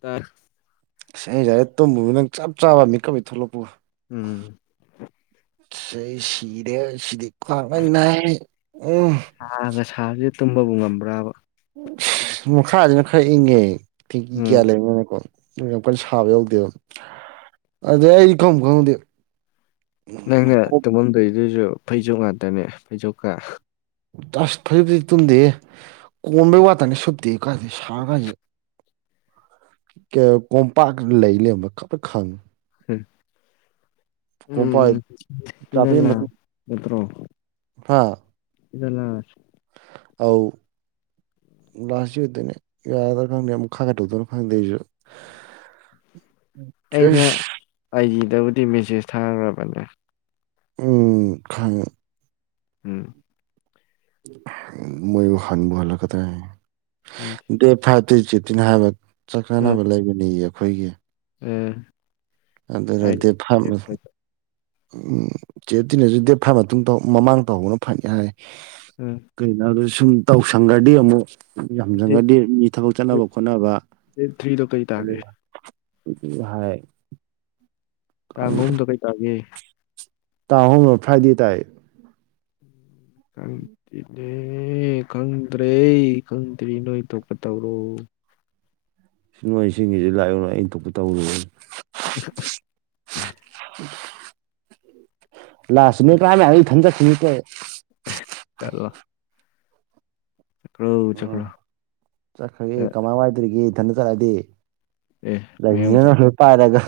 ꯇ ꯁꯁꯔꯦ ꯇꯣꯕꯨ ꯅꯪ ꯆꯞ ꯆꯥꯕ ꯃꯤꯀꯞ ꯊꯣꯛꯂꯛꯄ ꯎꯝ ꯁꯤ ꯁꯤꯔꯦ ꯁꯤꯗꯤ ꯈ ꯅ ꯁꯥꯒ ꯁꯥꯕꯁꯦ ꯇꯨꯝꯕꯕꯨ ꯉꯝꯕ꯭ꯔꯕ ꯃ ꯈꯥꯅ ꯈꯥꯏ ꯏꯉꯦ ꯊ ꯎꯝ ꯀ ꯂꯩꯦ ꯃꯅꯦꯀꯣ ꯌꯥꯝ ꯀꯟꯅ ꯁꯥꯕ ꯌꯥꯎꯗꯦꯕ ꯑꯗꯩ ꯑꯩ ꯈꯪ ꯈꯪꯧꯗꯦ ꯅꯪꯅ ꯇꯨꯝꯃꯝꯗꯣꯏꯗꯨꯁꯨ ꯐꯩꯖꯣ ꯉꯥꯛꯇꯅꯦ ꯐꯩꯖꯣꯀ ꯑꯁ ꯐꯖꯤꯛ ꯐꯗꯤꯛ ꯇꯨꯝꯗꯦ ꯀꯣꯟꯝꯕꯩ ꯋꯥꯇꯗꯤ ꯁꯇꯦ ꯀꯥꯟꯗ ꯁꯥꯔ ꯀꯥꯟꯁꯤꯦ ꯀꯣꯝꯄꯥꯛ ꯂꯩ ꯂꯩꯕ ꯈ ꯈꯪꯉ ꯎꯝ ꯀꯣꯝꯄꯥꯛ ꯎꯝ ꯏꯂ ꯃꯣ ꯍꯥꯥ ꯏꯂ ꯑꯧ ꯂꯥꯁꯗꯣꯏꯅꯦ ꯌꯥ ꯐꯪꯛ ꯈ ꯇꯗꯅ ꯐꯪꯁꯨ [inaudible] ꯀ ꯗꯕꯨꯗꯤ ꯃꯦꯁꯦꯖ ꯊꯥꯈ꯭ꯔꯕꯅꯦ ꯎꯝ ꯈꯪ ꯎꯝ ꯃꯣꯏꯕꯨ ꯍꯥꯟꯕꯨꯜꯂ ꯀ ꯎꯝ ꯗꯦꯠ ꯐꯥꯏ ꯆ ꯇꯤꯟꯍꯕ ꯎꯝ ꯆꯠꯅꯥꯟꯅꯕ ꯂꯩꯕꯅꯤ ꯑꯩꯈꯣꯏꯒꯤ ꯎꯝ ꯍꯥꯏꯗꯤ ꯑꯗꯨꯔꯗꯤ ꯐꯥꯝ ꯎꯝ ꯆꯦ ꯇꯤꯟꯅꯁꯨ ꯗꯦꯠ ꯐꯥꯏꯐ ꯃꯇꯨꯡ ꯇꯧ ꯃꯃꯥꯡ ꯇꯧꯕꯅ ꯐꯅꯤ ꯍꯥꯏꯔ ꯎꯝ ꯀꯩꯅꯣꯗ ꯁꯨꯝ ꯇꯧꯁꯪꯒꯗꯤ ꯑꯃꯨꯛ ꯗꯦꯠ ꯌꯥꯝꯖꯪꯉꯗꯤ ꯃꯤ ꯊꯕꯛ ꯆꯠꯅꯕ ꯈꯣꯠꯅꯕ ꯗꯦꯠ ꯊ꯭ꯔꯤꯗꯣ ꯀꯩ ꯇꯥꯒꯦ ꯍ ꯇꯥꯡ ꯑꯍꯨꯝꯗ ꯀꯩ ꯇꯥꯒꯦ ꯇꯥꯍꯣꯣ ꯐ꯭ꯔꯥꯏꯗꯦ ꯇꯥꯏ ꯎꯝ ꯀꯪꯇ꯭ꯔꯤꯅꯦ ꯈꯪꯗ꯭ꯔꯦ ꯀꯪꯗ꯭ꯔꯤ ꯅꯣꯏ ꯊꯣꯛꯣꯛꯀ ꯇꯧꯔꯣ ꯁꯤ ꯅꯣꯏ ꯁꯤꯡꯁꯤ ꯂꯥꯛꯏꯑꯣꯅ ꯑꯩꯅ ꯊꯣꯛꯄ ꯇꯧꯔꯨ [inaudible] ꯂ ꯁꯃꯤꯅꯥꯃꯤ ꯍꯥꯏ ꯊꯟꯖꯃꯤꯠꯇꯦ ꯆꯠꯂꯣ ꯆꯠꯈ꯭ꯔꯣ ꯎꯝ ꯆꯠꯈ꯭ꯔꯣ ꯆꯠꯈ꯭ꯔꯒꯦ ꯀꯃꯥꯏ ꯋꯥꯏꯗꯣꯔꯤꯒꯦ ꯏꯊꯗ ꯆꯠꯂꯗꯤ ꯑꯦ ꯃꯌꯥꯝ ꯆꯠ ꯂꯁꯤꯖꯅꯣꯏ [unintelligible] ꯄꯥꯏꯔꯒ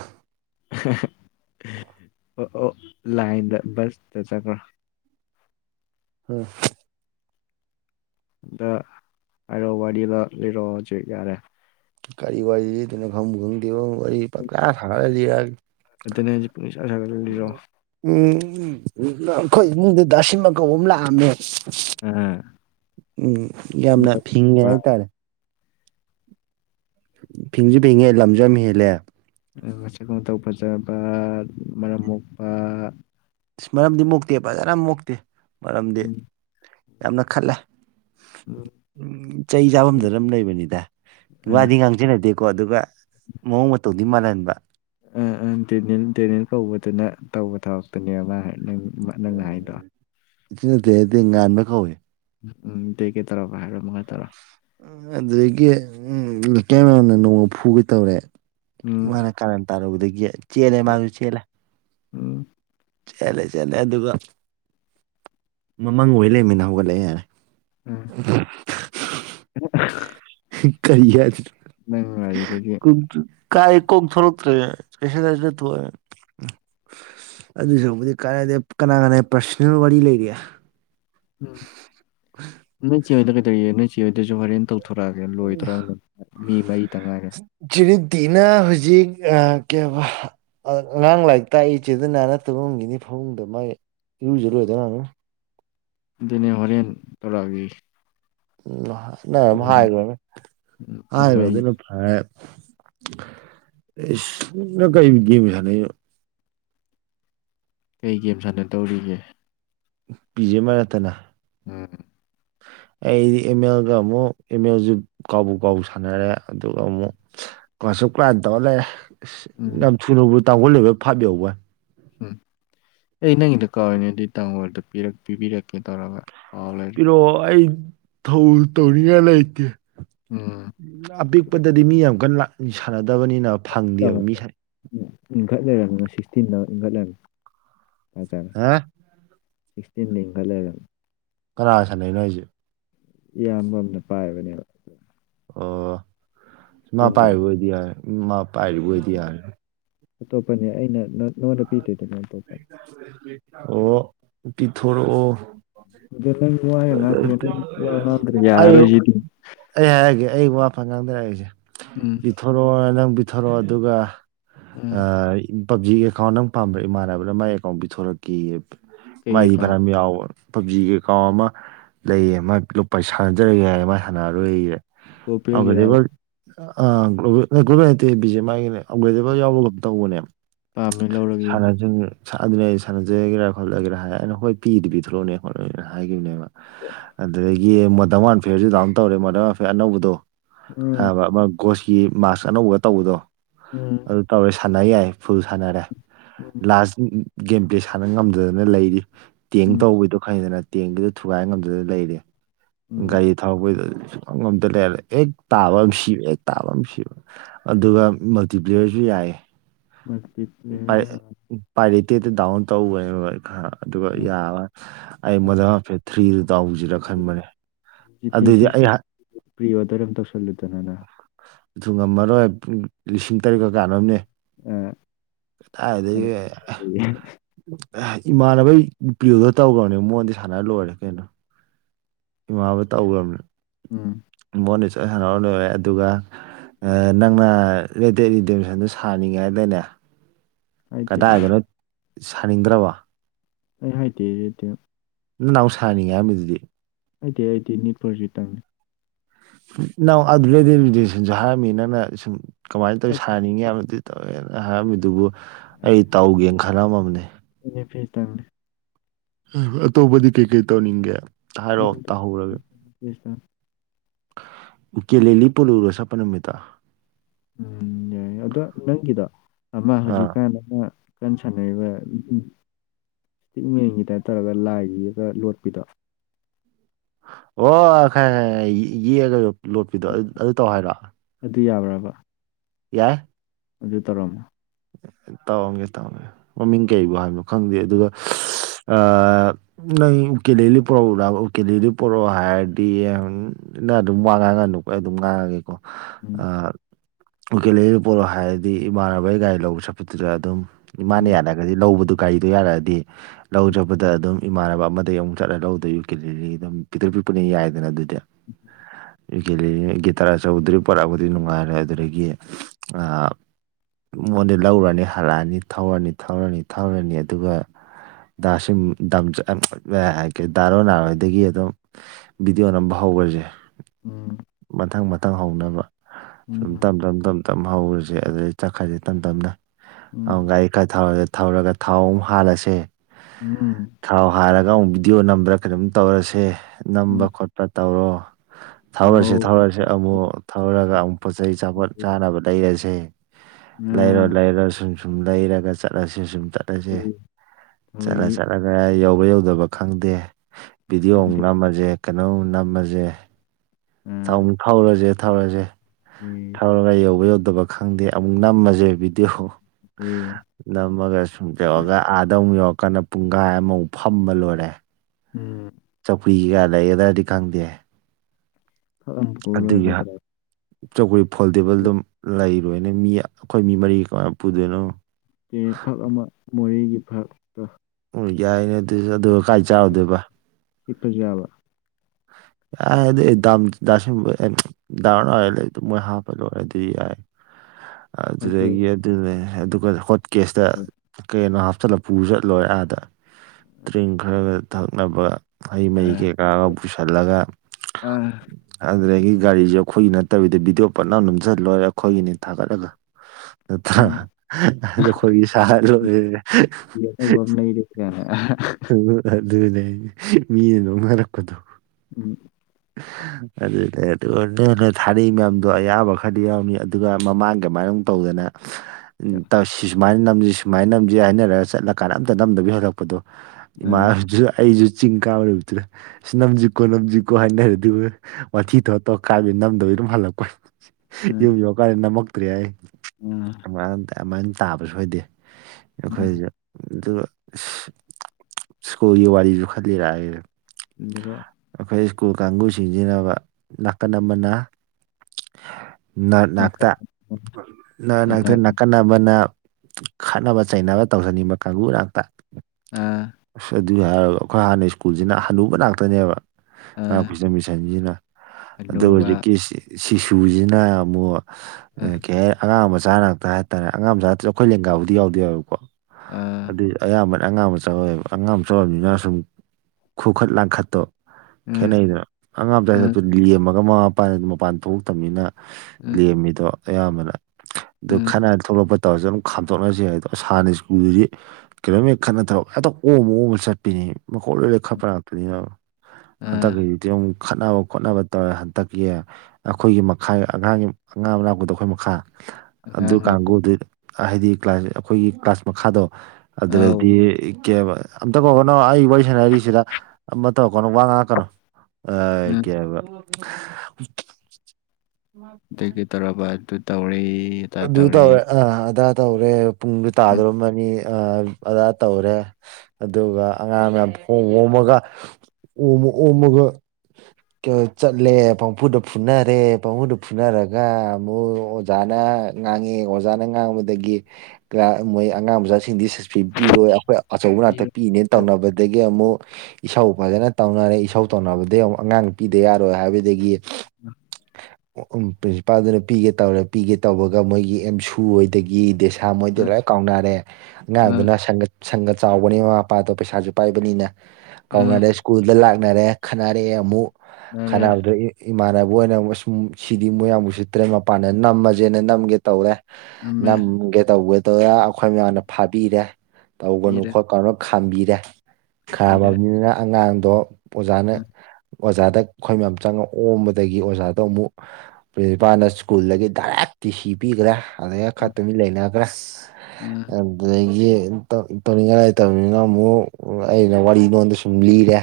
ꯑꯣ ꯑꯣ ꯂꯥꯏꯟꯗ ꯕꯁꯇ ꯆꯠꯈ꯭ꯔꯣ ꯍꯝ ꯑꯗ ꯍꯥꯏꯔꯣꯑꯣ ꯋꯥꯔꯤꯗ ꯂꯤꯔꯛꯑꯣ ꯍꯧꯖꯤꯛ ꯌꯥꯔꯦ ꯀꯥꯔꯤ ꯋꯥꯔꯤ ꯂꯤꯗ‌ꯣꯏꯅꯣ ꯈꯪꯕ‌ꯨ ꯈꯪꯗ‌ꯦ [unintelligible] ꯑꯗꯨꯗꯅ‌ꯦ ꯍꯥꯏ ꯄꯨꯒꯔꯣ ꯎꯝ ꯑꯩꯈꯣꯏ ꯏꯃꯨꯡꯗꯨꯗ ꯑꯁꯤꯕ ꯀꯧꯕ ꯑꯃ ꯂꯥꯛꯑꯝꯅꯦ ꯑꯥ ꯎꯝ ꯌꯥꯝ ꯃꯁꯛ ꯌꯥꯝꯅ ꯃꯇꯧ ꯐꯖꯕ ꯐꯤꯉꯦꯇꯥꯔ ꯐꯤꯡꯁꯨ ꯐꯤꯡꯉꯦ ꯂꯝꯖꯝ ꯍꯦꯜꯂꯦ ꯃꯁꯛ ꯃꯇꯧ ꯐꯖꯕ ꯃꯔꯝ ꯃꯣꯛꯄ ꯏꯁ ꯃꯔꯝꯗꯤ ꯃꯣꯛꯛꯇꯦ ꯐꯖꯅ ꯃꯣꯛꯇꯦ ꯃꯔꯝꯗꯤ ꯎꯝ ꯌꯥꯝꯅ ꯈꯜꯂꯦ ꯎꯝ ꯎꯝ ꯆꯩ ꯆꯥꯐꯝꯗꯅꯝ ꯂꯩꯕꯅꯤꯗ ꯑꯥ ꯉꯗꯤ ꯉꯥꯡꯖꯟꯅꯗꯦꯀꯣ ꯑꯗꯨꯒ ꯃꯑꯣꯡ ꯇꯧꯗꯤ ꯃꯥꯂꯦꯝꯂꯦꯟꯕꯥ ꯇꯨ ꯑꯥ ꯑꯥ ꯗꯦꯅꯤꯜ ꯀꯧꯕꯗꯨꯅ ꯇꯧꯕ ꯊꯧꯔꯛꯛꯇꯅꯦ ꯑꯃ ꯁꯤ ꯅꯠꯇꯦꯗꯤ ꯉꯥꯟꯕ ꯀꯧꯏꯦ ꯎꯝ ꯎꯝ ꯇ ꯀꯦꯛꯀꯦ ꯇꯧꯔꯥ ꯍꯥꯏꯔꯣ ꯃꯉꯥ ꯇꯔꯣ ꯎꯝ ꯑꯗꯨꯗꯒꯤ ꯎꯝ ꯀꯌꯥꯝꯅ ꯅꯣꯡꯃ ꯐꯨꯒ ꯇꯧꯔꯦ ꯎꯝ ꯃꯥꯅ ꯀꯥꯟꯅ ꯇꯥꯔꯨꯗꯨ ꯆꯦꯂ ꯎꯝ ꯃꯥꯔ ꯆꯦꯂ ꯎꯝ ꯆꯦꯜꯂꯦ ꯆꯦꯜꯠꯂꯦ ꯑꯗꯨꯒ ꯃꯃꯥꯡ ꯑꯣꯏ ꯂꯩꯃꯦꯅ ꯍꯧꯒꯠꯂꯛꯑꯦ ꯌꯥꯔꯦ ꯎꯝ ꯎꯝ ꯀꯔꯤ ꯍꯥꯏꯗ‌ꯣꯏꯅ‌ꯣ ꯀꯥꯏ ꯀꯣꯛ ꯊ‌ꯣꯔꯛ [unintelligible] ꯑꯗꯨꯁꯨꯕꯨꯗꯤ ꯀꯥꯟꯗ ꯀꯅꯥ ꯀꯅꯥ ꯄ꯭ꯔꯔꯁꯅꯦꯜ ꯋꯥꯔꯤ ꯂꯩꯔꯤ ꯎꯝ ꯅ‌ꯣꯏꯆ‌ꯦ ꯑꯣꯏꯗ ꯀꯩ ꯇꯔꯤ ꯅꯆ ꯑꯣꯏꯁꯨ ꯋꯥꯔꯤꯔ ꯇꯧ ꯊꯣꯔꯛꯑꯒꯦ ꯂꯣꯏꯗꯣꯔꯕꯅꯤ ꯃꯤ ꯃꯔꯤ ꯇꯪꯉꯥꯏꯒꯦ ꯇꯅ ꯍꯧꯖꯤꯛ ꯀꯦꯕ ꯑꯉꯥꯡ ꯂꯥꯏꯔꯤꯛ ꯇꯥꯛꯏ ꯏꯆꯦꯗꯅꯥ ꯅꯠꯇꯕ ꯉꯝꯒꯤꯅꯤ ꯐꯃꯨꯡꯗ ꯃꯥꯏ ꯏꯔꯨꯖꯔꯣꯏꯗꯕ ꯉꯅꯨ ꯑꯗꯨꯅꯦ ꯍꯣꯔꯦꯟ ꯇꯧꯔꯛꯑꯒꯤ ꯎꯝ ꯅꯪ ꯑꯗꯨꯝ ꯍꯥꯏꯈ꯭ꯔꯣꯅꯦ ꯄꯨꯡ ꯍꯥꯏꯈ꯭ꯔꯣ ꯃꯔꯤ ꯑꯗꯨꯅ ꯐꯔ‌ꯦ ꯑꯩꯁ ꯅꯪ ꯀꯩ ꯒꯦꯝ ꯍꯥꯏꯅ ꯀꯩ ꯒꯦꯝ ꯁꯥꯟꯅ ꯇꯧꯔꯤꯒꯦ ꯄꯤꯖꯃ ꯅꯠꯇꯅ ꯎꯝ ꯑꯩꯗꯤ ꯑꯦꯝ ꯑꯦꯜꯒ ꯑꯃꯨꯛ ꯑꯦꯝ ꯑꯦꯜꯁꯨ ꯀꯥꯎꯕ ꯀꯥꯎ ꯁꯥꯟꯅꯔꯦ ꯑꯗꯨꯒ ꯑꯃꯨꯛ ꯀ ꯁ ꯀꯥꯏꯅ ꯇꯧꯔ ꯂꯩꯑ‌ꯦ ꯎꯝ ꯌꯥꯝ ꯊꯨꯅꯕꯨ ꯇꯥꯡꯈꯨꯜ ꯂꯩꯕ ꯐꯥꯕ ꯌꯎꯧꯕ ꯎꯝ ꯑꯩ ꯅꯪꯒꯤꯗ ꯀꯥꯎꯔꯤꯅꯦꯗꯤ ꯇꯥꯡꯒꯣꯜꯗ ꯄꯤꯕꯤꯔꯛꯀꯦ ꯇꯧꯔꯒ ꯀꯥꯎ ꯂꯩꯔꯦ ꯄꯤꯔꯣꯑꯣ ꯑꯩ ꯊꯧ ꯇꯧꯅꯤꯡꯉꯥꯏ ꯂꯩꯇꯦ ꯎꯝ ꯄꯤꯔꯛ ꯑꯄꯤꯛꯄꯗꯗꯤ ꯃꯤ ꯌꯥꯝ ꯀꯟꯅ ꯁꯥꯟꯅꯗ ꯐꯠꯇꯕꯅꯤꯅ ꯐꯪꯗꯦꯕ ꯇꯥꯃꯣ ꯃꯤꯁꯥꯏꯦ ꯎꯝ ꯏꯟꯈꯠ ꯂꯩꯅꯤꯅ ꯁꯤꯛꯁꯇꯤꯟꯗ ꯏꯟꯈꯠꯂꯒꯖ ꯍꯥ ꯁꯤꯛꯁꯇꯤꯟ ꯌꯦꯡ ꯀꯂꯒꯅꯤ ꯀꯅꯥꯒ ꯁꯥꯟꯅꯩꯩꯅꯣ ꯍꯥꯏꯁꯦ ꯏꯌꯥꯝꯕ ꯑꯃꯅ ꯄꯥꯏꯕꯅꯦꯕ ꯑꯣ ꯃꯥ ꯇꯤꯟꯗꯩ ꯄꯥꯏꯔꯤꯕ ꯑꯣꯏꯗꯤ ꯌꯥꯔꯦ ꯃꯥ ꯄꯥꯏꯔꯤꯕ ꯑꯣꯏꯗꯤ ꯌꯥꯔꯦ ꯑꯇꯣꯞꯄꯅꯦ ꯑꯩꯅ ꯅ ꯅꯉꯣꯟꯗ ꯄꯤꯗꯣꯏꯗꯅ ꯑꯇꯣꯞꯄ ꯑꯣ ꯄꯤꯊꯣꯔ ꯑꯣ ꯅꯪ ꯋꯥꯒ ꯉ꯭ꯔꯦ ꯅꯪ ꯉꯇ꯭ꯔꯦ ꯌꯥꯔꯣꯏ ꯏꯗꯤ ꯍꯥꯏꯒꯦ ꯑꯩ ꯋꯥꯐꯝ ꯉꯥꯡꯗꯔꯛꯏꯁꯦ ꯎꯝ ꯄꯤꯊꯣꯔꯛꯑꯣ ꯅꯪ ꯄꯤꯊꯣꯔꯛꯑꯣ ꯑꯗꯨꯒ ꯎꯝ ꯄꯕꯖꯤ ꯑꯦꯀꯥꯎꯟ ꯅꯪ ꯄꯥꯝꯕ꯭ꯔ ꯏꯃꯥꯟꯅꯕꯗ ꯃꯥꯏ ꯑꯦꯀꯥꯎꯟ ꯄꯤꯊꯣꯔꯛꯀ ꯀꯩ ꯃꯥꯏꯗꯤ ꯑꯦꯀꯥꯎꯟ ꯐꯔ ꯌꯥꯎꯕ ꯄꯞꯖꯤ ꯀꯩꯀꯥꯎ ꯑꯃ ꯂꯩꯌꯦ ꯃꯥꯥꯏ ꯂꯨꯄꯥ ꯁꯥꯟꯅꯖꯔꯒꯦ ꯍꯥꯏ ꯃꯥꯏ ꯁꯥꯟꯅꯔꯣꯏꯦ ꯣꯄꯂꯒꯤꯔꯕ ꯑ ꯀꯣꯏꯕ ꯅꯠꯇꯦ ꯕꯤ ꯖꯦ ꯃꯥꯏꯒꯤꯅꯦꯒꯦꯗꯦꯕ ꯌꯥꯎꯕꯒ ꯇꯧꯕꯅꯦꯕ ꯄꯥꯝꯃꯦ ꯂꯧꯔꯒ ꯁ ꯑꯗꯨꯅꯦ ꯑꯩ ꯁꯥꯟꯅꯖꯒꯦꯔꯥ ꯈꯣꯠꯂꯒꯦꯔ ꯍꯥꯏ ꯑꯅ ꯍꯣꯏ ꯄꯤꯗꯤ ꯄꯤꯊꯂꯑꯣꯅꯦ ꯈꯣꯠꯂꯣꯅꯦꯅ ꯍꯥꯏꯈꯤꯕꯅꯦꯕ ꯑꯗꯨꯗꯒꯤ ꯃꯗꯋꯥꯟ ꯐꯦꯔꯁꯨꯗꯥꯎꯝ ꯇꯧꯔꯦ ꯃꯣꯗꯋꯥꯟ ꯐꯦꯔ ꯑꯅꯧꯕꯗꯣ ꯎꯝ ꯑꯃ ꯒꯣꯁꯀꯤ ꯃꯥꯁ ꯑꯅꯧꯕꯒ ꯇꯧꯕꯗꯣ ꯎꯝ ꯑꯗꯨ ꯇꯧꯔꯦ ꯁꯥꯟꯅ ꯌꯥꯏ ꯐꯨꯜ ꯁꯥꯟꯅꯔꯦ ꯂꯥꯁ ꯒꯦꯝ ꯄ꯭ꯂꯦ ꯁꯥꯟꯅ ꯉꯝꯗꯗꯅ ꯂꯩꯔꯤ ꯇꯦꯡ ꯎꯝ ꯇꯧꯕꯒꯤꯗꯣ ꯈꯪꯗꯅ ꯇꯦꯡꯒꯤꯗꯨꯗꯤ ꯊꯨꯒꯥꯏ ꯉꯝꯗꯅ ꯂꯩꯔꯦ ꯎꯝ ꯒꯥꯔꯤ ꯊꯧꯔꯛꯄꯩꯗ ꯁꯨꯪ ꯑꯝꯇ ꯂꯩꯔꯦ ꯑꯦꯛ ꯇꯥꯕ ꯑꯃ ꯁꯤꯕ ꯑꯦꯛ ꯇꯥꯕ ꯑꯃ ꯁꯤꯕ ꯑꯗꯨꯒ ꯃꯜꯇꯤꯄ꯭ꯂꯦꯌꯔꯁꯨ ꯌꯥꯏ ꯌꯥꯏꯌꯦ ꯃꯔꯄꯤꯠꯇꯦ ꯦ ꯗꯥꯎ ꯇꯥꯎꯎ ꯑꯣꯏ ꯈꯔ ꯑꯗꯨꯒ ꯌꯥꯔ ꯑꯩ ꯃꯗ ꯍꯥꯐꯦꯠ ꯊ꯭ꯔꯤꯗ ꯇꯧꯁꯤꯔꯥ ꯈꯟꯕꯅꯦ ꯑꯗꯨꯏꯗꯤ ꯖꯤꯇꯁ ꯑꯩ ꯄ꯭ꯔꯤꯑꯣꯗꯔ ꯑꯃ ꯇꯧꯁꯜꯂꯨꯗꯅꯅ ꯑꯗꯨ ꯉꯝꯃꯔꯣꯏ ꯄꯨꯡ ꯂꯤꯁꯤꯡ ꯇꯔꯦꯠꯀ ꯀꯥꯟꯅꯕꯅꯦ ꯗ ꯁꯥꯟꯅ ꯑꯦ ꯏꯃꯥꯟꯅꯕꯩ ꯅꯨꯄꯤ꯭ꯔꯤꯌꯣꯗ ꯇꯧꯈ꯭ꯔꯕꯅꯦ ꯃꯉꯣꯟꯗꯤ ꯁꯥꯟꯅꯔ ꯂꯣꯏꯔꯦ ꯀꯩꯅꯣ ꯏꯃꯥꯕꯨ ꯇꯧꯈ꯭ꯔꯕꯅꯤ ꯎꯝ ꯃꯣꯟꯗꯁꯨ ꯁꯥꯟꯅꯔ ꯂꯣꯏꯔꯦ ꯑꯗꯨꯒ ꯅꯪꯅ ꯔꯇꯦꯁꯟꯗ ꯁꯥꯅꯤꯡꯉꯥꯏꯗꯅꯦ ꯑꯥꯏ ꯇ ꯁꯥꯅꯤꯡꯗ꯭ꯔꯕ ꯑꯩ ꯍꯥꯏꯗꯤꯦꯗꯤ ꯅ ꯅꯍꯎ ꯁꯥꯅꯤꯡꯉ ꯃꯤꯗꯨꯗꯤ ꯑꯩꯗꯤ ꯑꯩꯗꯤ ꯅꯤꯄꯔꯁꯨꯇꯪꯅꯤ ꯅꯪ ꯑꯗꯨꯗꯩꯗꯤꯗꯤ ꯁꯨꯝꯁꯨ ꯍꯥꯏꯔꯝꯃꯤ ꯅꯪꯅ ꯁꯨꯝ ꯀꯃꯥꯏꯅ ꯇꯧꯋꯤ ꯁꯥꯅꯤꯡꯉꯦ ꯍꯥꯏꯕ ꯇꯧꯋꯦꯅ ꯍꯥꯏꯔꯝꯃꯤꯗꯨꯕꯨ ꯑꯩ ꯇꯧꯒꯦꯅ ꯈꯜꯂꯝꯃꯕꯅꯦ ꯇꯥꯡ ꯑꯇꯣꯞꯄꯗꯤ ꯀꯩꯀꯩ ꯇꯧꯅꯤꯡꯒꯦ ꯍꯥꯏꯔꯛꯑꯣ ꯇꯥꯍꯧꯔꯒꯦ ꯎꯀꯦꯂꯤ ꯂꯤꯄ ꯂꯔꯁꯄꯅꯃꯤꯗ ꯎꯝ ꯌꯥꯏ ꯑꯗꯣ ꯅꯪꯒꯤꯗꯣ ꯑꯃ ꯑꯥ ꯍꯧꯖꯤꯛꯀꯥꯟ ꯑꯃ [unintelligible] ꯇꯛ ꯌꯦꯦꯟꯈꯤꯗ ꯍꯥꯏ ꯇꯔꯒ ꯂꯥꯏꯒꯤꯒ ꯂꯣꯠꯄꯤꯗꯣ ꯑꯣ ꯈꯔ ꯈꯔ ꯌꯦꯛꯒ ꯂꯣꯠꯄꯤꯗꯣ ꯑꯗꯨ ꯇꯧ ꯍꯥꯏꯔꯛꯑꯣ ꯑꯗꯨꯨ ꯌꯥꯕ꯭ꯔꯕ ꯌꯥ ꯑꯗꯨ ꯇꯧꯔꯝꯃꯦ ꯇꯧꯔꯝꯒꯦ ꯇꯧꯔꯝꯒꯦ ꯃꯃꯤꯡ ꯀꯩꯕꯨ ꯍꯥꯏꯅꯣ ꯈꯪꯗꯦ ꯑꯗꯨꯒ ꯑ ꯅ ꯎꯀꯂ ꯂ ꯄꯔꯣꯗ ꯎꯀꯤꯂ ꯂ ꯄꯔꯣ ꯍꯥꯏꯔꯗꯤ ꯍ ꯅ ꯑꯗꯨꯝ ꯋꯥꯉꯥꯡꯉ ꯅꯨ ꯑꯩ ꯑꯗꯨꯝ ꯉꯥꯡꯉꯒꯦꯀꯣ ꯎꯝ ꯎꯀꯤꯜꯂꯗꯨ ꯄꯣꯂꯣ ꯍꯥꯏꯔꯗꯤ ꯏꯃꯥꯟꯅꯕꯒꯤ ꯒꯥꯔꯤ ꯂꯧꯕ ꯆꯠꯄꯗꯨꯗ ꯑꯗꯨꯝ ꯏꯃꯥꯅ ꯎꯝ ꯌꯥꯔꯒꯗꯤ ꯂꯧꯕꯗꯨ ꯒꯥꯔꯤꯗꯣ ꯌꯥꯔꯛꯑꯗꯤ ꯂꯧꯖꯕꯗ ꯑꯗꯨꯝ ꯏꯃꯥꯟꯅꯕ ꯑꯃꯗꯒꯤꯩ ꯑꯃꯨꯛ ꯆꯠꯂ ꯂꯧꯗꯣꯏ ꯌꯨ ꯀꯤꯜꯂꯤꯅꯤ ꯑꯗꯨꯝ ꯄꯤꯛꯇꯛ ꯄꯤꯛꯄꯅꯤ ꯌꯥꯏꯗꯅ ꯑꯗꯨꯗꯤ ꯎꯝ ꯉꯦ ꯒꯤꯇꯥꯔ ꯆꯧꯗ꯭ꯔꯤ ꯄꯔꯛꯑꯕꯨꯗꯤ ꯅꯨꯡꯉꯥꯏꯔꯦ ꯑꯗꯨꯗꯒꯤ [inaudible] ꯃꯉꯣꯟꯗ ꯂꯧꯔꯅꯤ ꯍꯜꯂꯛꯑꯅꯤ ꯊꯧꯔꯅꯤ ꯊꯧꯔꯅꯤ ꯊꯧꯔꯅꯤ ꯑꯗꯨꯒ ꯗꯥꯔꯣꯟ ꯅꯥꯔꯗꯒꯤ ꯑꯗꯨꯝ ꯕꯤꯗꯤꯑꯣꯣꯟ ꯑꯃ ꯍꯧꯕꯁꯦ ꯎꯝ ꯃꯊꯪ ꯃꯊꯪ ꯍꯧꯅꯕ ꯁꯨꯝ ꯎꯝ ꯇꯝ ꯇꯝ ꯇ ꯇ ꯍꯧꯔꯁꯦ ꯑꯗꯨꯗꯒꯤ ꯆꯠꯈ꯭ꯔꯁꯦ ꯇꯝ ꯇꯞꯅ ꯎꯝ ꯒꯥꯔꯤ ꯈꯔ ꯊꯥꯔꯒ ꯊꯧꯔꯒ ꯊꯥꯎ ꯑꯃꯨꯛ ꯍꯥꯜꯂꯁꯦ ꯎꯝ ꯑꯒꯥꯎ ꯕꯤꯗꯤꯑꯣ ꯅꯝꯕ꯭ꯔꯥ ꯀꯩꯅꯣꯝ ꯇꯧꯔꯁꯦ ꯐꯛ ꯅꯝꯕ ꯈꯣꯠꯄ [inaudible] ꯊꯧꯔꯁꯤ ꯊꯧꯔꯁꯤ ꯑꯃꯨꯛ ꯊꯧꯔꯒ ꯑꯃꯨꯛ ꯄꯣꯠ ꯆꯩ ꯑꯆꯥꯄꯣꯠ ꯆꯥꯅꯕ ꯂꯩꯔꯁꯦ ꯎꯝ ꯂꯩꯔꯣ ꯂꯩꯔꯣ ꯁꯨꯝ ꯁꯨꯝ ꯂꯩꯔꯒ ꯆꯠꯂꯁꯤ ꯁꯨꯝ ꯆꯠꯂꯁꯤ ꯆꯠꯂ ꯆꯠꯂꯒ ꯌꯧꯕ ꯌꯧꯗꯕ ꯈꯪꯗꯦ ꯚꯤꯗꯤꯑꯣ ꯑꯃꯨꯛ ꯅꯝꯃꯁꯦ ꯀꯩꯅꯣ ꯃꯨꯛ ꯊꯝꯃꯁꯦ ꯊꯧꯔꯁꯦ ꯊꯧꯔꯁꯦ ꯊꯧꯔꯒ ꯌꯧꯕ ꯌꯧꯗꯕ ꯈꯪꯗꯦ ꯑꯃꯨꯛ ꯅꯝꯃꯁꯦ ꯚꯤꯗꯤꯑꯣ ꯎꯝ ꯅꯝꯃꯒ ꯁꯨꯝ ꯌꯧꯔꯒ ꯑꯥꯗ ꯑꯃꯨꯛ ꯌꯧꯔꯀꯥꯟꯗ ꯄꯨꯡꯈꯥꯏ ꯑꯃꯃꯨꯛ ꯐꯝꯕ ꯂꯣꯏꯔꯦ ꯆꯧꯀ꯭ꯔꯤ ꯀꯌꯥ ꯂꯩꯒꯗ꯭ꯔꯥꯗꯤ ꯈꯪꯗꯦ ꯑꯃ ꯄꯨ ꯑꯗꯨꯒꯤ ꯂꯣꯏꯒꯗ꯭ꯔꯥ ꯆꯧꯀꯔ꯭ꯤ ꯐꯣꯜꯗꯦꯕꯜꯗꯣ ꯂꯩꯔꯣꯏꯅꯦ ꯃꯤ ꯑꯩꯈꯣꯏ ꯃꯤ ꯃꯔꯤ ꯀꯃꯥꯏꯅ ꯄꯨꯗꯣꯏꯅꯣ ꯇꯦ ꯐꯛ ꯑꯃ ꯃꯣꯔꯦꯒꯤ ꯐꯥꯛꯇ ꯌꯥꯏꯅꯦ ꯑꯗꯨꯁꯨ ꯑꯗꯣ ꯍꯤꯞꯄꯁꯨ ꯌꯥꯕ [inaudible] [unintelligible] [inaudible] ꯑꯗꯨꯗꯒꯤ ꯑꯗꯨꯅꯦ ꯑꯗꯨꯒ ꯍꯣꯠ ꯀꯦꯁꯇ ꯀꯩꯅꯣ ꯍꯥꯞ ꯆꯠꯂ ꯄꯨ ꯆꯠꯂ ꯂꯣꯏꯔꯦ ꯑꯥꯗ ꯗꯔ꯭ꯤꯡ ꯈꯔꯒ ꯊꯛꯅꯕ ꯍꯩ ꯃꯩ ꯀꯩ ꯀꯥꯒ ꯄꯨꯁꯤꯜꯂꯒ ꯑꯗꯨꯗꯒꯤ ꯒꯥꯔꯤꯁꯦ ꯑꯩꯈꯣꯏꯒꯤ ꯅꯠꯇꯕꯤꯗ ꯚꯤꯗꯤꯑꯣ ꯄꯠꯅꯝ ꯅꯝꯁꯤꯜꯂ ꯂꯣꯏꯔꯦ ꯑꯩꯈꯣꯏꯒꯤꯅꯤ ꯊꯥꯒꯠꯂꯒ ꯑꯗ ꯈꯣꯏꯒꯤ ꯁꯥꯔ ꯂꯣꯏꯔꯦ ꯑꯅꯧꯕ ꯑꯃ ꯂꯩꯔꯦ ꯀꯥꯏꯅ ꯑꯗꯨꯅꯦ ꯃꯤꯅ ꯅꯣꯛꯅꯔꯛꯄꯗꯣ ꯎꯝ ꯑꯗꯨꯗ ꯑꯗꯨ ꯅꯪꯅ ꯊꯥꯔꯛꯏ ꯃꯌꯥꯝꯗꯣ ꯑꯌꯥꯝꯕ ꯈꯔꯗꯤ ꯌꯥꯎꯅꯤ ꯑꯗꯨꯒ ꯃꯃꯥꯡꯒꯤ ꯑꯃꯥꯏꯅ ꯇꯧꯗꯅ ꯁꯤ ꯁꯨꯃꯥꯏꯅ ꯅꯝꯁꯤ ꯁꯨꯃꯥꯏꯅ ꯅꯝꯁꯤ ꯍꯥꯏꯅꯔꯒ ꯆꯠꯂꯀꯥꯟꯗ ꯑꯝꯇ ꯅꯝꯗꯕꯤ ꯍꯦꯜꯂꯛꯄꯗꯣ ꯎꯝ ꯏꯃꯥꯁꯨ ꯑꯩꯁꯨ ꯆꯤꯡ ꯀꯥꯕ ꯂꯩ ꯎꯗ꯭ꯔꯦ ꯁꯤ ꯅꯝꯖꯤꯀꯣ ꯅꯝꯖꯤꯀꯣ ꯀꯣ ꯍꯥꯏꯅꯔꯗꯤꯕꯨ ꯃꯊꯤ ꯊꯣꯛꯣꯑꯇꯣ ꯀꯥꯏꯕ ꯅꯝꯗꯕꯩ ꯑꯗꯨꯝ ꯍꯜꯂꯛꯄ ꯎꯝ ꯌꯨꯝ ꯌꯧꯔ ꯀꯥꯟꯗ ꯅꯝꯃꯛꯇ꯭꯭ꯔꯦ ꯍꯥꯏꯔꯤ ꯎꯝ ꯑꯗꯨꯃꯥꯏꯅ ꯇꯥꯕꯁꯨ ꯁꯣꯏꯗꯦ ꯑꯩꯈꯣꯏꯖꯦ ꯑꯗꯨ ꯁ꯭ꯀꯨꯜꯒꯤ ꯋꯥꯔꯤꯁꯨ ꯈ ꯂꯤꯔꯛꯑꯒꯦ ꯂꯤꯔꯛꯑꯣ ꯁꯀꯨꯜ ꯀꯥꯡꯕꯨ ꯁꯤꯡꯖꯤꯅꯕ ꯅꯥꯀꯟ ꯑꯃꯅ ꯅꯠ ꯅꯥꯀꯟ ꯉꯛꯇ ꯅꯅꯥꯠ ꯑꯅꯧꯕ ꯉꯛꯇ ꯅꯥꯀꯟꯅꯕꯅ ꯈꯠꯅꯕ ꯆꯩꯅꯕ ꯇꯧꯖꯅꯤꯡꯕ ꯀꯥꯡꯕꯨ ꯅꯥꯛꯇ ꯑꯗꯨꯒꯤ ꯍꯥꯏꯔꯒ ꯑꯩꯈꯣꯏ ꯍꯥꯟꯅ ꯁ꯭ꯀꯨꯜꯁꯤꯅ ꯍꯟꯅꯨꯕ ꯉꯥꯛꯇꯅꯦꯕ ꯔꯥꯝ ꯀ꯭ꯔꯤꯁꯅ ꯃꯤꯁꯟꯁꯤꯅ ꯑꯗ ꯍꯧꯖꯤꯛꯀꯤ ꯁꯤꯁꯨꯁꯤꯅ ꯑꯃꯨꯛ ꯀꯩ ꯍꯥꯏ ꯑꯉꯥꯡ ꯃꯆꯥ ꯉꯥꯛꯛꯇ ꯍꯥꯏꯇꯥꯔꯦ ꯑꯉꯥꯡ ꯃꯆꯥ ꯅꯥꯠꯇꯔꯥꯁꯨ ꯑꯩꯈꯣꯏ ꯂꯦꯡꯒꯥꯕꯨꯗꯤ ꯌꯥꯎꯗꯤ ꯌꯥꯎꯋꯦꯕꯀꯣ ꯑꯗꯨ ꯑꯌꯥꯝꯕꯅ ꯑꯉꯥꯡ ꯑꯃ ꯆ ꯆꯥꯎꯔꯑꯦꯕ ꯑꯉꯥꯡ ꯆꯥꯎꯔꯕꯅꯤꯅ ꯁꯨꯝ ꯈꯨꯈꯠ ꯂꯥꯡꯈꯠꯇꯣ ꯈꯦꯠꯅꯩꯗꯅ ꯑꯉꯥꯡ ꯃꯆꯥꯒꯤ ꯇꯥꯏꯞꯇꯥ ꯂꯦꯝꯃꯒ ꯃꯃꯥ ꯃꯄꯥ ꯑꯗꯨꯝ ꯃꯄꯥꯟ ꯊꯣꯛꯂꯛꯇꯕꯅꯤꯅ ꯂꯦꯝꯃꯤꯗꯣ ꯑꯌꯥꯝꯕꯅ ꯑꯗꯨ ꯈꯅꯥꯗ ꯊꯣꯛꯂꯛꯄ ꯇꯧꯔꯁ ꯑꯗꯨꯝ ꯈꯥꯝꯗꯣꯛꯅꯁꯦ ꯍꯥꯏꯗꯣ ꯁꯥꯥꯟꯅ ꯁ꯭ꯀꯨꯜꯗꯨꯗꯤ ꯀꯩꯅꯂꯣꯃꯤ ꯈꯠ ꯅꯠꯇꯕ ꯍꯦꯛꯇ ꯑꯣꯣꯝꯝꯕ ꯑꯣꯝꯝꯕ ꯆꯠꯄꯤꯅꯤ ꯃꯈꯣꯛ ꯂꯣꯏꯔ ꯈꯞꯄ ꯉꯥꯛꯇꯅꯤꯅ ꯍꯟꯗꯛꯀꯤ ꯑꯃꯨꯛ ꯈꯠꯅꯕ ꯈꯣꯠꯅꯕ ꯇꯧꯔꯦ ꯍꯟꯗꯛꯀꯤ ꯑꯩꯈꯣꯏꯒꯤ ꯃꯈꯥ ꯑꯉꯥꯡꯒꯤ ꯑꯉꯥꯡꯕ ꯑꯃ ꯂꯥꯛꯄꯨꯗꯣ ꯑꯩꯈꯣꯏꯒꯤ ꯃꯈꯥ ꯑꯗꯨ ꯑꯉꯥꯡ ꯂꯥꯛꯄ ꯀꯥꯡꯕꯨꯗꯨ ꯍꯥꯏꯗꯤ ꯀ꯭ꯂꯥꯁ ꯑꯩꯈꯣꯏꯒꯤ ꯀ꯭ꯂꯥꯁ ꯃꯈꯥꯗꯣ ꯑꯧ ꯑꯗ꯭ꯔꯗꯤ ꯑꯣꯀꯦ ꯚ ꯑꯝꯇ ꯀꯧꯒꯅꯣ ꯑꯩ ꯋꯥꯔꯤ ꯁꯥꯟꯅꯔꯤꯁꯤꯗ ꯑꯃ ꯇꯧꯔꯛꯀꯅꯣ ꯋꯥ ꯉꯥꯡꯛꯀꯅꯨ ꯑ ꯎꯝ ꯀꯕ ꯑꯗꯨꯗꯒꯤ ꯇꯧꯔꯕ ꯑꯗꯨ ꯇꯧꯔꯤ ꯑꯗꯥ ꯑꯗꯨ ꯇꯧꯔꯤ ꯇꯧꯔꯦ ꯑꯥ ꯑꯗꯥ ꯇꯧꯔꯦ ꯄꯨꯡꯗꯨ ꯎꯝ ꯇꯥꯗꯧꯔꯝꯃꯅꯤ ꯑꯗꯥ ꯇꯧꯔꯦ ꯑꯗꯨꯒ ꯑꯉꯥꯡ ꯃꯌꯥꯝ ꯍꯣꯝ ꯍꯣꯝꯃꯒ ꯎ ꯑꯣꯡ ꯑꯃꯒ ꯆꯠꯂꯦ ꯄꯝꯐꯨꯗ ꯐꯨꯅꯔꯦ ꯄꯝꯐꯨꯗ ꯐꯨꯅꯔꯒ ꯑꯃꯨꯛ ꯑꯣꯖꯥꯅꯤ ꯉꯥꯡꯉꯤ ꯑꯣꯖꯥꯅ ꯉꯥꯡꯕꯗꯒꯤ ꯃꯣꯏ ꯑꯉꯥꯡ ꯃꯆꯥꯁꯤꯡꯗꯤ ꯄꯤ ꯄꯤꯔꯣꯏ ꯑꯩꯈꯣꯏ ꯑꯆꯧꯕ ꯉꯅꯥꯛꯇ ꯄꯤꯔꯣ ꯄꯤꯅꯦꯅ ꯆꯧ ꯇꯧꯅꯕꯗꯒꯤ ꯑꯃꯨꯛ ꯏꯁꯧ ꯐꯖꯅ ꯇꯧꯅꯔꯦ ꯏꯁꯧ ꯇꯧꯅꯕꯗꯒꯤꯩ ꯑꯃꯨꯛ ꯑꯉꯥꯡ ꯄꯤꯗ ꯌꯥꯔꯣꯏ ꯍꯥꯏꯕꯗꯒꯤ ꯎꯝ ꯄ꯭ꯔꯤꯟꯁꯤꯄꯥꯜꯗꯨꯅ ꯄꯤꯒꯦ ꯇꯧꯔꯦ ꯄꯤꯒꯦ ꯇꯧꯕꯒ ꯃꯣꯏꯒꯤ ꯑꯦꯝ ꯁꯗꯒꯤ ꯄꯩꯁꯥ ꯃꯣꯏꯗꯤ ꯑ ꯂꯣꯏ ꯀꯥꯎꯅꯔꯦ ꯑ ꯑꯉꯥꯡꯗꯨꯅꯪꯒ ꯁꯪꯒ ꯆꯥꯎꯕꯅꯤ ꯃꯃꯥ ꯃꯄꯥꯗꯣ ꯄꯩꯁꯥꯁꯨ ꯄꯥꯏꯕꯅꯤꯅ ꯑ ꯀꯧꯅꯔꯦ ꯁ꯭ꯀꯨꯜꯗ ꯂꯥꯛꯅꯔꯦ ꯈꯅꯔꯛꯑꯦ ꯑꯃꯨꯛ ꯂꯩꯔꯦ ꯈꯅꯕꯗ ꯏꯃꯥꯟꯅꯕ ꯃꯣꯏꯅ ꯑꯃ ꯁꯤꯗꯤ ꯃꯣꯏ ꯌꯥꯝꯕꯨ ꯁꯤꯠꯇ꯭ꯔꯦ ꯃꯄꯥꯟꯗ ꯅꯝꯃꯁꯦꯅ ꯅꯝꯒꯦ ꯇꯧꯔꯦ ꯅꯝꯃꯦ ꯅꯝꯒꯦ ꯇꯧꯒꯦ ꯇꯧ ꯑꯩꯈꯣꯏ ꯃꯌꯥꯝꯅ ꯐꯥꯕꯤꯔꯦ ꯇꯧꯒꯅꯨ ꯄꯤꯔꯦ ꯈꯣꯠꯀꯅꯨ ꯊꯝꯕꯤꯔꯦ ꯊꯝꯕꯤꯔꯦ ꯈꯔꯃꯕꯅꯤꯅꯤꯅ ꯑꯉꯥꯡꯗꯣ ꯑꯣꯖꯥꯅ ꯑ ꯑꯣꯖꯥꯗ ꯑꯩꯈꯣꯏ ꯃꯌꯥꯝ ꯆꯪꯉꯛ ꯑꯣꯝꯕꯗꯒꯤ ꯑꯣꯖꯥꯗ ꯑꯃꯨꯛ ꯄ꯭ꯔꯤꯟꯁꯤꯄꯥꯜꯅ ꯁ꯭ꯀꯨꯜꯗꯒꯤ ꯗꯥꯏꯔꯦꯛ ꯇꯤꯊꯤ ꯄꯤꯈ꯭ꯔꯦ ꯑꯗꯒꯤ ꯑ ꯈꯛꯇꯃꯤ ꯂꯩꯅꯈ꯭ꯔꯦ ꯑ ꯑꯗꯨꯗꯒꯤ ꯇꯧꯅꯤꯡꯉꯥꯏꯇꯧꯕꯅꯤꯅ ꯑꯃꯨꯛ ꯑꯩꯅ ꯋꯥꯔꯤ ꯂꯣꯟꯗ ꯁꯨꯝ ꯂꯤꯔꯦ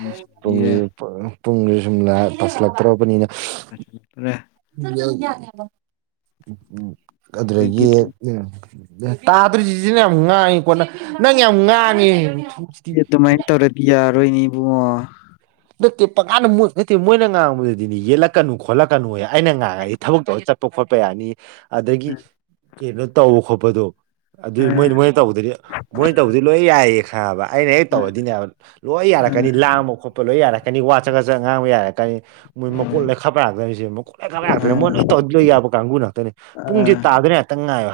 ꯅꯤꯁꯤꯡꯕꯤꯔꯦ ꯄꯨꯡꯁꯤ ꯄꯨꯡꯁꯤ ꯁꯨꯝ ꯐꯁꯂꯛꯇꯧꯛꯄꯅꯤꯅ ꯑ ꯐꯔꯦ ꯎ ꯑꯗꯒꯤ ꯑꯗꯨꯗꯒꯤ ꯇꯥꯗ꯭ꯔꯤꯁꯤꯁꯤꯅ ꯌꯥꯝ ꯉꯥꯡꯉꯤꯀꯣꯅ ꯅꯪ ꯌꯥꯝ ꯉꯥꯡꯉꯤ ꯁꯤ ꯑꯗꯨꯃꯥꯏꯅ ꯇꯧꯔꯗꯤ ꯌꯥꯔꯣꯏꯅꯤ ꯏꯕꯨꯡꯉꯣ ꯅꯠꯇꯦ ꯄꯪꯀꯥꯟꯗ ꯃꯨꯠ ꯅꯠꯇꯦ ꯃꯣꯏꯅ ꯉꯥꯡꯕꯗꯨꯗꯗꯤꯅꯤ ꯌꯦꯠꯂꯛꯀꯅꯨ ꯈꯣꯠꯂꯛꯀꯅꯨ ꯍꯥꯏ ꯑꯩꯅ ꯉꯥꯡꯉꯒꯗꯤ ꯑꯩ ꯊꯕꯛꯇ ꯇꯧꯔ ꯆꯠꯄ ꯈꯣꯠꯄ ꯌꯥꯅꯤ ꯑꯗꯒꯤ ꯀꯩꯅꯣ ꯇꯧꯕ ꯈꯣꯠꯄꯗꯣ ꯑꯗꯨꯏ ꯃꯣꯏ ꯑ ꯃꯣꯏꯅ ꯇꯧꯕꯗꯗꯤ ꯃꯣꯏꯅ ꯇꯧꯕꯗꯤ ꯂꯣꯏ ꯌꯥꯏꯌꯦ ꯈꯥꯉꯕ ꯑꯩꯅ ꯍꯦꯛ ꯇꯧꯔꯗꯤꯅꯦꯕ ꯂꯣꯏ ꯑ ꯌꯥꯔꯛꯀꯅꯤ ꯂꯥꯡꯕ ꯈꯣꯠꯄ ꯂꯣꯏ ꯌꯥꯔꯛꯀꯅꯤ ꯋꯥ ꯆꯪꯒ ꯆꯠ ꯉꯥꯡꯕ ꯌꯥꯔꯛꯀꯅꯤ ꯃꯣꯏ ꯃꯀꯣꯠ ꯂꯩꯦꯛ ꯑ ꯈꯥꯕ ꯌꯥꯥꯛꯇꯣꯏꯅꯤꯁꯦ ꯃꯈꯀꯣꯠ ꯂꯩꯦ ꯈꯥꯄ ꯌꯥꯥꯛꯇ꯭ꯔꯅꯤ ꯃꯣꯏ ꯂꯣꯏ ꯇꯧꯣꯏ ꯌꯥꯕ ꯀꯥꯡꯕꯨ ꯉꯥꯛꯇꯅꯤ ꯑ ꯄꯨꯡꯁꯦ ꯑ ꯇ ꯑꯗꯨꯕꯅꯦꯇꯪ ꯉꯥꯏꯦ